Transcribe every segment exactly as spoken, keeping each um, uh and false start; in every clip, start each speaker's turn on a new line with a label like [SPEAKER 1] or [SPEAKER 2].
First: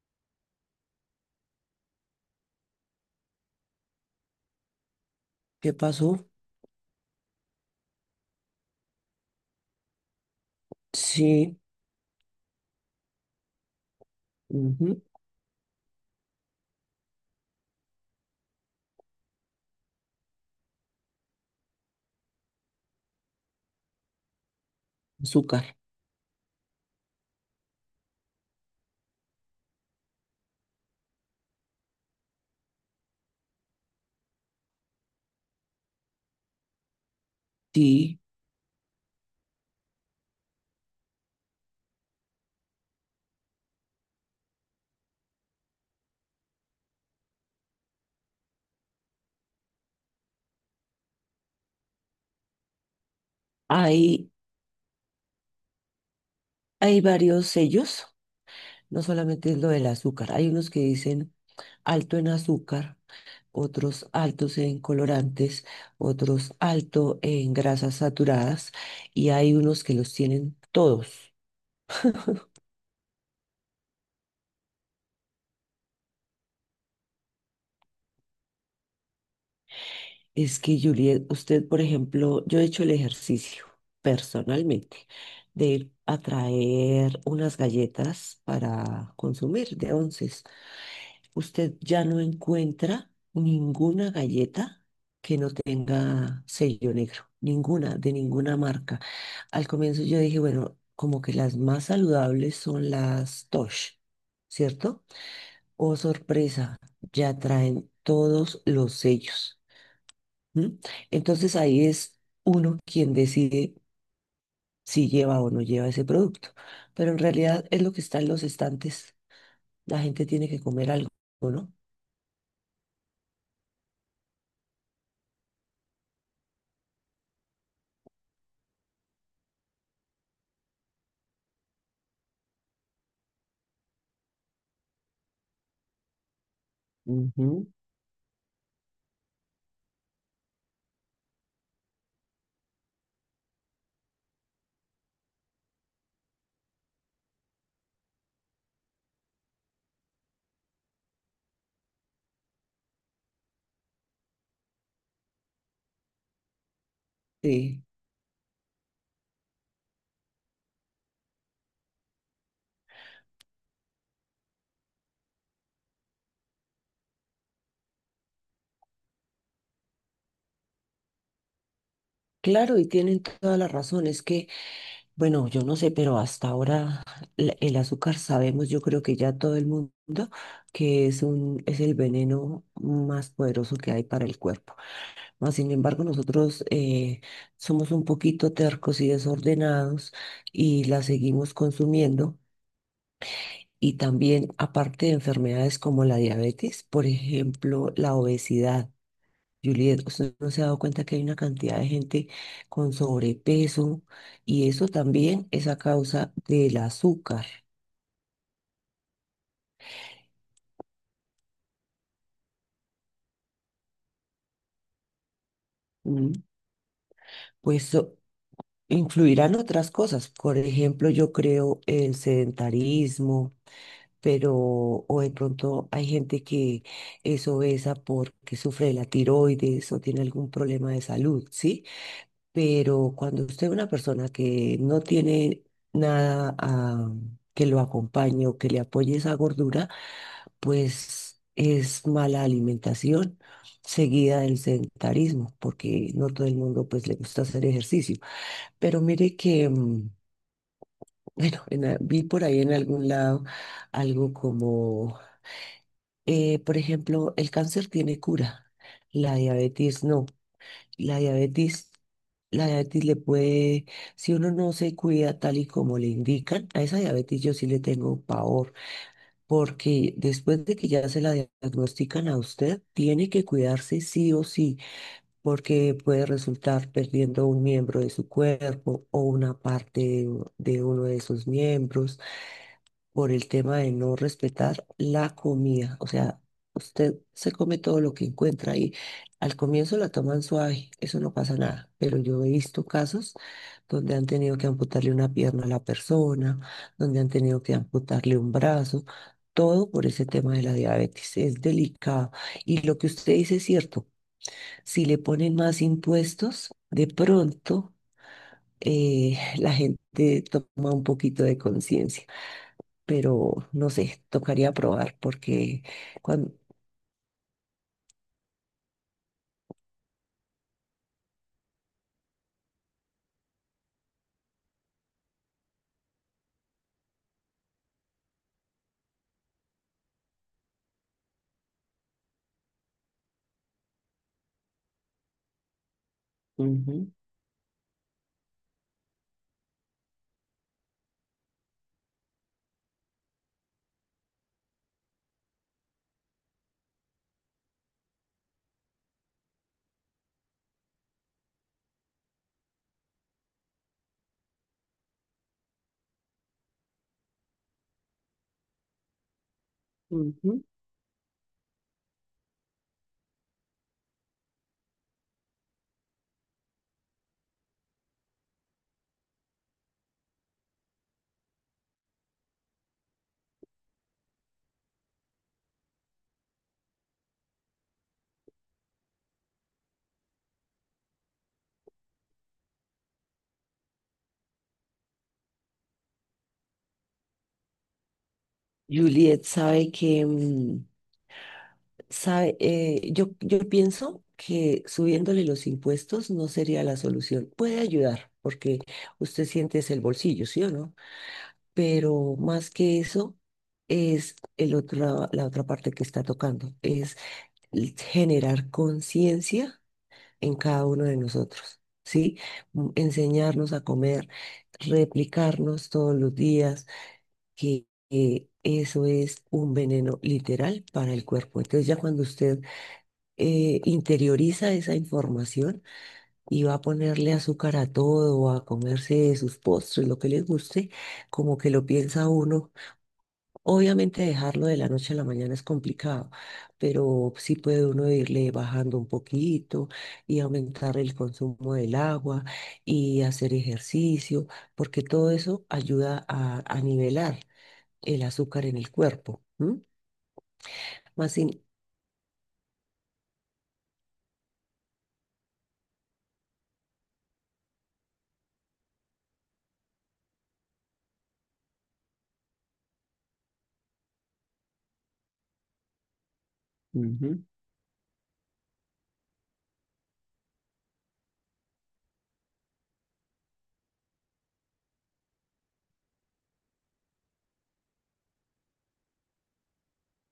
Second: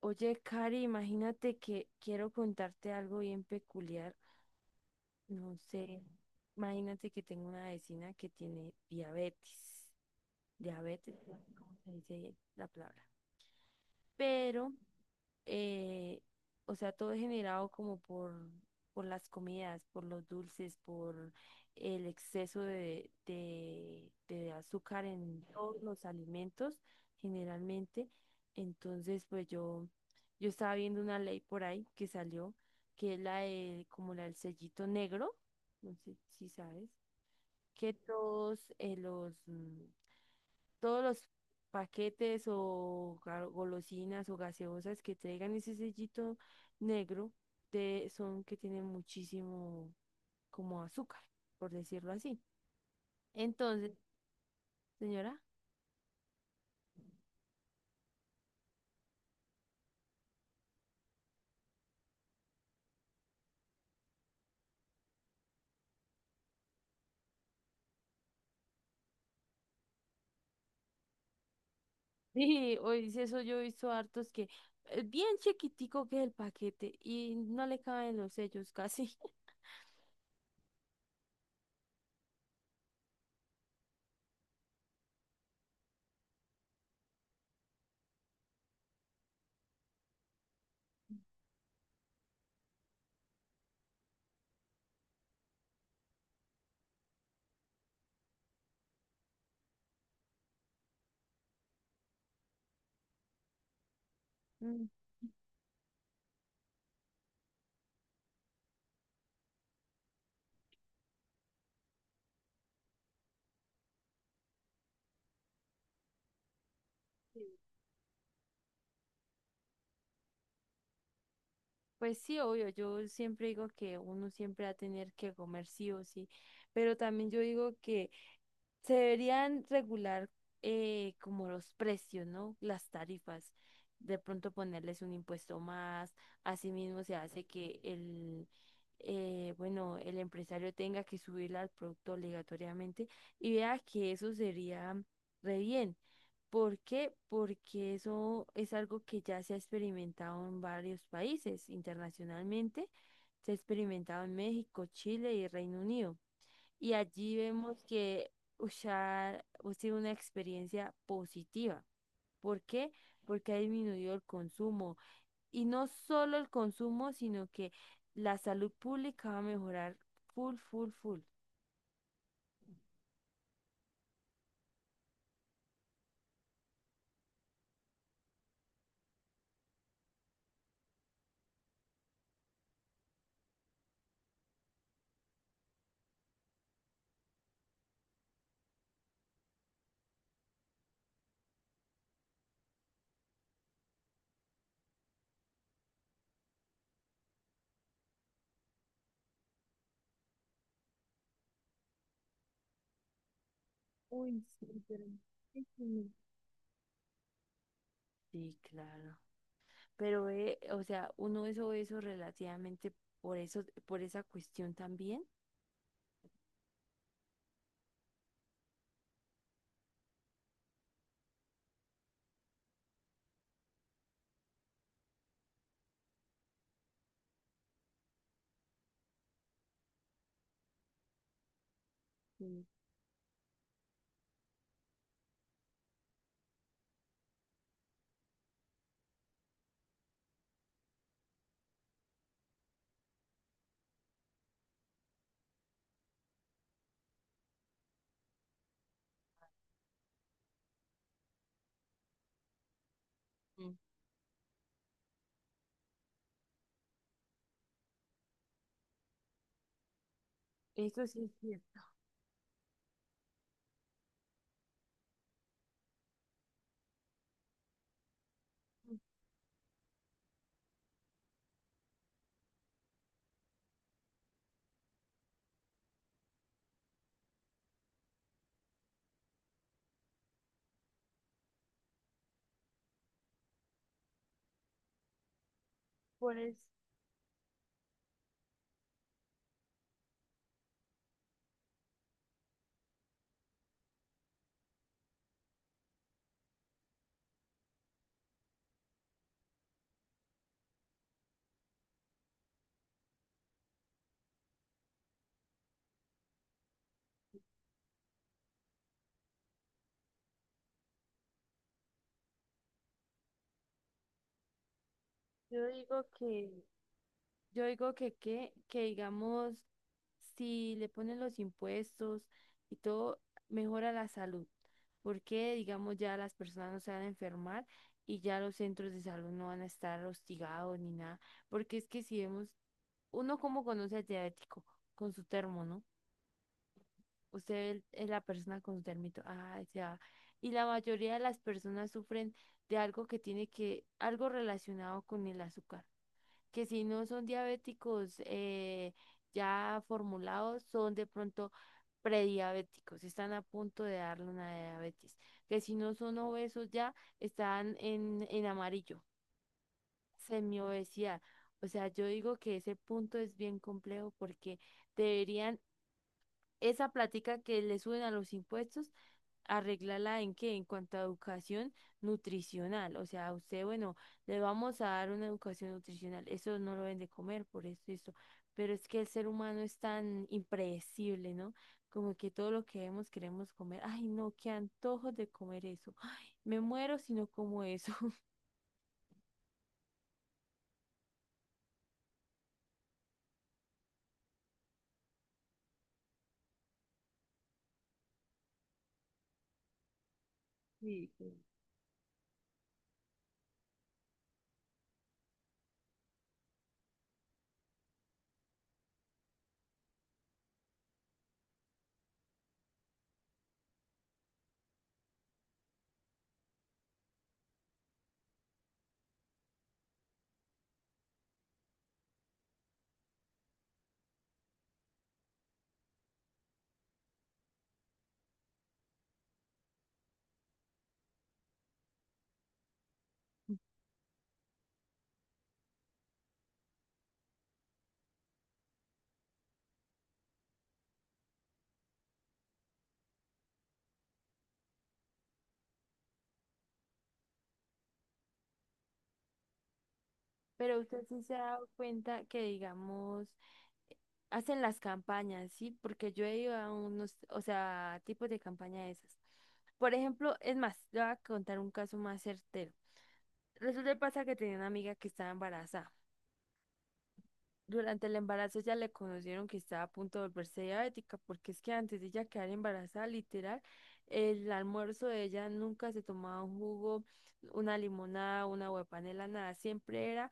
[SPEAKER 1] Oye, Cari, imagínate que quiero contarte algo bien peculiar. No
[SPEAKER 2] ¿Qué
[SPEAKER 1] sé,
[SPEAKER 2] pasó?
[SPEAKER 1] imagínate que tengo una vecina que tiene diabetes. Diabetes, no sé,
[SPEAKER 2] Sí,
[SPEAKER 1] ¿cómo se dice la palabra? Pero
[SPEAKER 2] ujú,
[SPEAKER 1] eh, o sea, todo es generado como por, por las comidas, por los dulces, por el exceso de, de, de azúcar en
[SPEAKER 2] azúcar.
[SPEAKER 1] todos los alimentos, generalmente. Entonces, pues yo, yo estaba viendo una ley por ahí que salió, que es la de, como la del sellito negro, no sé si sabes, que
[SPEAKER 2] Sí,
[SPEAKER 1] todos eh, los, mm, todos los paquetes o ga- golosinas o gaseosas que traigan ese sellito negro de, son que tienen muchísimo como azúcar, por decirlo así. Entonces,
[SPEAKER 2] hay,
[SPEAKER 1] señora,
[SPEAKER 2] hay varios sellos, no solamente es lo del azúcar. Hay unos que dicen alto en azúcar, otros altos en colorantes, otros alto en grasas saturadas y hay unos que los tienen todos.
[SPEAKER 1] sí, hoy dice eso, yo he visto hartos que eh, bien chiquitico que es el paquete y no le caben los sellos casi.
[SPEAKER 2] Es que, Juliet, usted, por ejemplo, yo he hecho el ejercicio personalmente, de ir a traer unas galletas para consumir de onces, usted ya no encuentra ninguna galleta que no tenga sello negro, ninguna, de ninguna marca. Al comienzo yo dije, bueno, como que las más saludables son las Tosh,
[SPEAKER 1] Mm,
[SPEAKER 2] ¿cierto? Oh, sorpresa, ya traen todos los sellos. ¿M? Entonces ahí es uno quien decide si lleva o no lleva ese producto. Pero en
[SPEAKER 1] sí.
[SPEAKER 2] realidad es lo que está en los estantes. La gente tiene que comer algo, ¿no?
[SPEAKER 1] Pues sí, obvio, yo siempre digo que uno siempre va a tener que comer sí o sí, pero también yo digo que se deberían regular eh, como los precios, ¿no? Las tarifas. De pronto ponerles un impuesto más. Asimismo se hace
[SPEAKER 2] Ujú.
[SPEAKER 1] que el, eh, bueno, el empresario tenga que subir al producto obligatoriamente y vea que eso sería re bien. ¿Por qué? Porque eso es algo que ya se ha experimentado en varios países internacionalmente. Se ha experimentado en México, Chile y Reino Unido. Y allí vemos
[SPEAKER 2] Sí.
[SPEAKER 1] que usar ha sido una experiencia positiva. ¿Por qué? Porque ha disminuido el consumo. Y no solo el consumo, sino que la salud pública va a mejorar full, full, full.
[SPEAKER 2] Claro, y tienen toda la razón. Es que, bueno, yo no sé, pero hasta ahora la- el azúcar sabemos, yo creo que ya todo el mundo, que es un, es el veneno más poderoso que hay para el cuerpo. Mas, sin embargo, nosotros eh, somos un poquito tercos y desordenados y la seguimos consumiendo. Y también, aparte de enfermedades como la diabetes, por ejemplo, la obesidad. Juliet, ¿usted no se ha dado cuenta que hay una cantidad de gente con sobrepeso
[SPEAKER 1] Uy,
[SPEAKER 2] y
[SPEAKER 1] sí,
[SPEAKER 2] eso
[SPEAKER 1] pero
[SPEAKER 2] también
[SPEAKER 1] es
[SPEAKER 2] es a
[SPEAKER 1] que no.
[SPEAKER 2] causa del azúcar?
[SPEAKER 1] Sí, claro. Pero, eh, o sea, uno es obeso relativamente por eso, por esa cuestión también.
[SPEAKER 2] ¿M? Pues so- Influirán otras cosas, por ejemplo, yo creo el sedentarismo, pero o de pronto hay gente que es obesa porque sufre de la tiroides o tiene algún problema de salud, ¿sí?
[SPEAKER 1] Sí.
[SPEAKER 2] Pero cuando usted es una persona que no tiene nada a- que lo acompañe o que le apoye esa gordura, pues es mala alimentación, seguida del sedentarismo, porque no todo el mundo pues le gusta hacer ejercicio. Pero mire que, mm, bueno, en a- vi por ahí en algún lado
[SPEAKER 1] Mm.
[SPEAKER 2] algo como, eh, por ejemplo, el cáncer tiene cura, la diabetes no,
[SPEAKER 1] Eso
[SPEAKER 2] la
[SPEAKER 1] sí es cierto.
[SPEAKER 2] diabetes... La diabetes le puede, si uno no se cuida tal y como le indican, a esa diabetes yo sí le tengo pavor, porque después de que ya se la diagnostican a usted, tiene que cuidarse sí o sí, porque puede resultar perdiendo un miembro de su cuerpo o una parte de, de uno de sus miembros, por el tema de no respetar la comida. O
[SPEAKER 1] Por
[SPEAKER 2] sea,
[SPEAKER 1] eso
[SPEAKER 2] usted se come todo lo que encuentra y al comienzo la toman suave, eso no pasa nada. Pero yo he visto casos donde han tenido que amputarle una pierna a la persona, donde han tenido que amputarle un brazo. Todo por ese tema de la diabetes es delicado. Y lo que usted dice es cierto. Si le ponen más impuestos, de pronto eh, la gente toma un poquito de conciencia, pero no sé, tocaría probar
[SPEAKER 1] yo
[SPEAKER 2] porque
[SPEAKER 1] digo que
[SPEAKER 2] cuando...
[SPEAKER 1] Yo digo que, que, que digamos, si le ponen los impuestos y todo, mejora la salud, porque digamos ya las personas no se van a enfermar y ya los centros de salud no van a estar hostigados ni nada, porque es que si vemos, uno como conoce al diabético con su termo, ¿no?
[SPEAKER 2] Ujú,
[SPEAKER 1] Usted es la persona con su termito, ah, ya. Y la mayoría de las personas sufren de algo que tiene que, algo relacionado con el azúcar que si no son diabéticos eh, ya formulados, son de pronto prediabéticos, están a punto de darle una diabetes, que si no son obesos ya están en, en amarillo,
[SPEAKER 2] ujú.
[SPEAKER 1] semiobesidad. O sea, yo digo que ese punto es bien complejo porque deberían esa plática que le suben a los impuestos, arreglarla en qué, en cuanto a educación nutricional. O sea, a usted, bueno, le vamos a dar una educación nutricional. Eso no lo ven de comer, por eso, eso. Pero es que el ser humano es tan impredecible, ¿no? Como que todo lo que vemos queremos comer. Ay, no, qué antojos de comer eso. Ay, me muero si no como eso.
[SPEAKER 2] Juliet, sabe que, mm, sabe, eh, yo, yo pienso que subiéndole los impuestos no sería la solución. Puede ayudar porque usted siente es el bolsillo, ¿sí o no? Pero más que eso es el otro, la otra parte que está tocando, es generar conciencia en cada uno de nosotros, ¿sí? Mm, Enseñarnos a comer, replicarnos todos los días, que, que eso es un veneno literal para el cuerpo. Entonces ya cuando usted eh, interioriza esa información y va a ponerle azúcar a todo, a comerse sus postres, lo que le guste, como que lo piensa uno. Obviamente dejarlo de la noche a la mañana es complicado, pero sí puede uno irle bajando un poquito y aumentar el consumo del agua y hacer ejercicio, porque todo eso ayuda a, a nivelar el azúcar en el cuerpo. ¿M?
[SPEAKER 1] Pero usted sí
[SPEAKER 2] Más
[SPEAKER 1] se ha
[SPEAKER 2] sin...
[SPEAKER 1] dado cuenta que, digamos, hacen las campañas, ¿sí? Porque yo he ido a unos, o sea, tipos de campaña de esas. Por ejemplo, es más, le voy a contar un caso más certero. Resulta y pasa que tenía una amiga que estaba embarazada.
[SPEAKER 2] Ujú,
[SPEAKER 1] Durante el embarazo ya le conocieron que estaba a punto de volverse diabética, porque es que antes de ella quedar embarazada, literal, el almuerzo de ella nunca se tomaba un jugo, una limonada, una agua de panela, nada. Siempre era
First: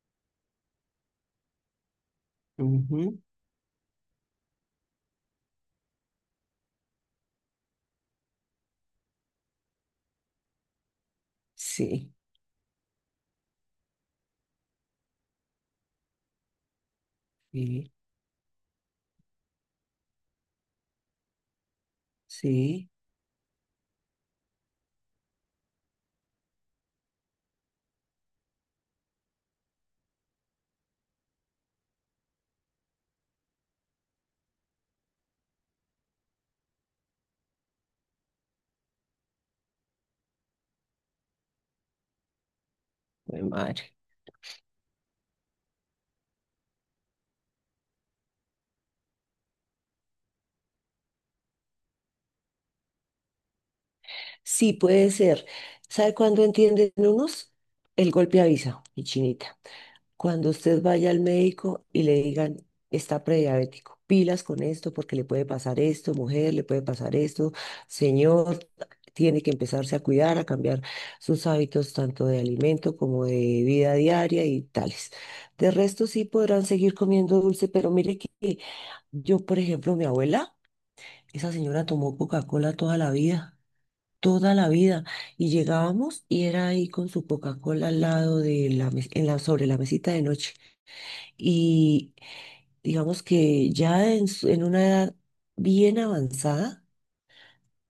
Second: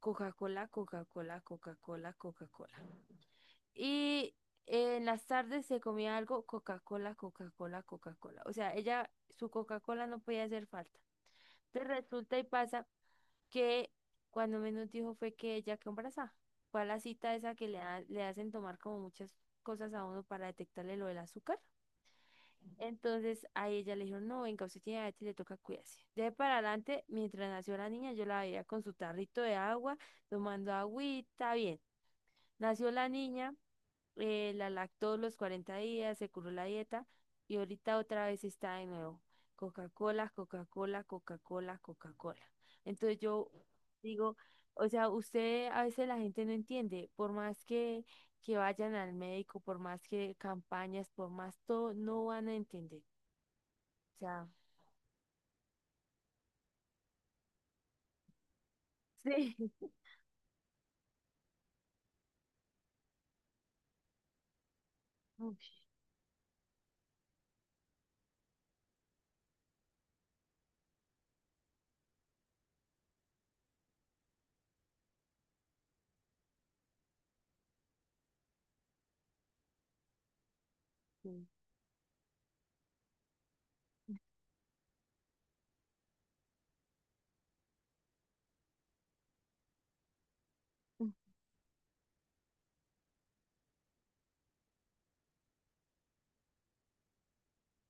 [SPEAKER 1] Coca-Cola, Coca-Cola, Coca-Cola, Coca-Cola.
[SPEAKER 2] ujú.
[SPEAKER 1] Y eh, en las tardes se comía algo, Coca-Cola, Coca-Cola, Coca-Cola. O sea, ella, su Coca-Cola no podía hacer falta. Entonces
[SPEAKER 2] Sí,
[SPEAKER 1] resulta y pasa que cuando menos dijo fue que ella quedó embarazada. Fue a la cita esa que le,
[SPEAKER 2] sí,
[SPEAKER 1] ha- le hacen tomar como muchas cosas a uno para detectarle lo del azúcar.
[SPEAKER 2] sí,
[SPEAKER 1] Entonces a ella le dijeron, no, venga, usted tiene diabetes, le toca cuidarse. De ahí para adelante, mientras nació la niña, yo la veía con su tarrito de agua, tomando agüita, bien. Nació la niña, eh, la lactó los cuarenta días, se curó la dieta y ahorita otra vez está de nuevo. Coca-Cola, Coca-Cola, Coca-Cola, Coca-Cola. Entonces
[SPEAKER 2] jue
[SPEAKER 1] yo
[SPEAKER 2] madre.
[SPEAKER 1] digo, o sea, usted a veces la gente no entiende, por más que, que vayan al médico, por más que campañas, por más todo, no van a entender. O sea,
[SPEAKER 2] Sí, puede ser. ¿Sabe cuándo entienden unos? El golpe avisa, mi
[SPEAKER 1] sí.
[SPEAKER 2] chinita. Cuando usted vaya al médico y le digan, está prediabético, pilas con esto porque le puede
[SPEAKER 1] Uy,
[SPEAKER 2] pasar esto, mujer, le puede pasar esto, señor, tiene que empezarse a cuidar, a cambiar sus hábitos tanto de alimento como de vida diaria y tales. De resto sí podrán seguir comiendo dulce, pero mire que yo, por ejemplo, mi abuela,
[SPEAKER 1] sí,
[SPEAKER 2] esa señora tomó Coca-Cola toda la vida. Toda la vida, y llegábamos y era ahí con su Coca-Cola al lado de la mes- en la, sobre la mesita de noche, y digamos que ya en, su- en una edad bien avanzada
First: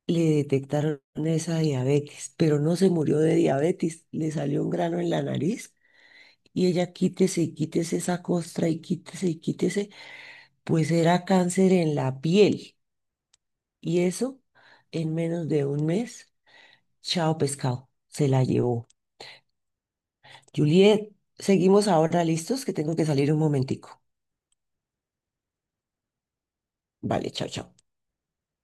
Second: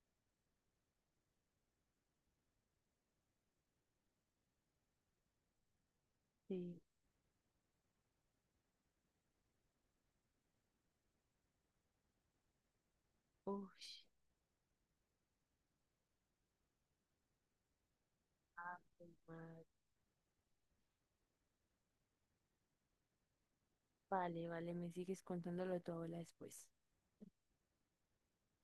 [SPEAKER 2] le detectaron esa diabetes, pero no se murió de diabetes, le salió un grano en la nariz y
[SPEAKER 1] sí,
[SPEAKER 2] ella quítese y quítese esa costra y quítese y quítese, pues era cáncer en la piel,
[SPEAKER 1] uy,
[SPEAKER 2] y eso en menos de un mes, chao pescado, se la llevó.
[SPEAKER 1] madre.
[SPEAKER 2] Juliet, seguimos ahora listos que tengo que salir un momentico.
[SPEAKER 1] Vale, vale, me sigues contándolo de tu abuela después.
[SPEAKER 2] Vale, chao, chao.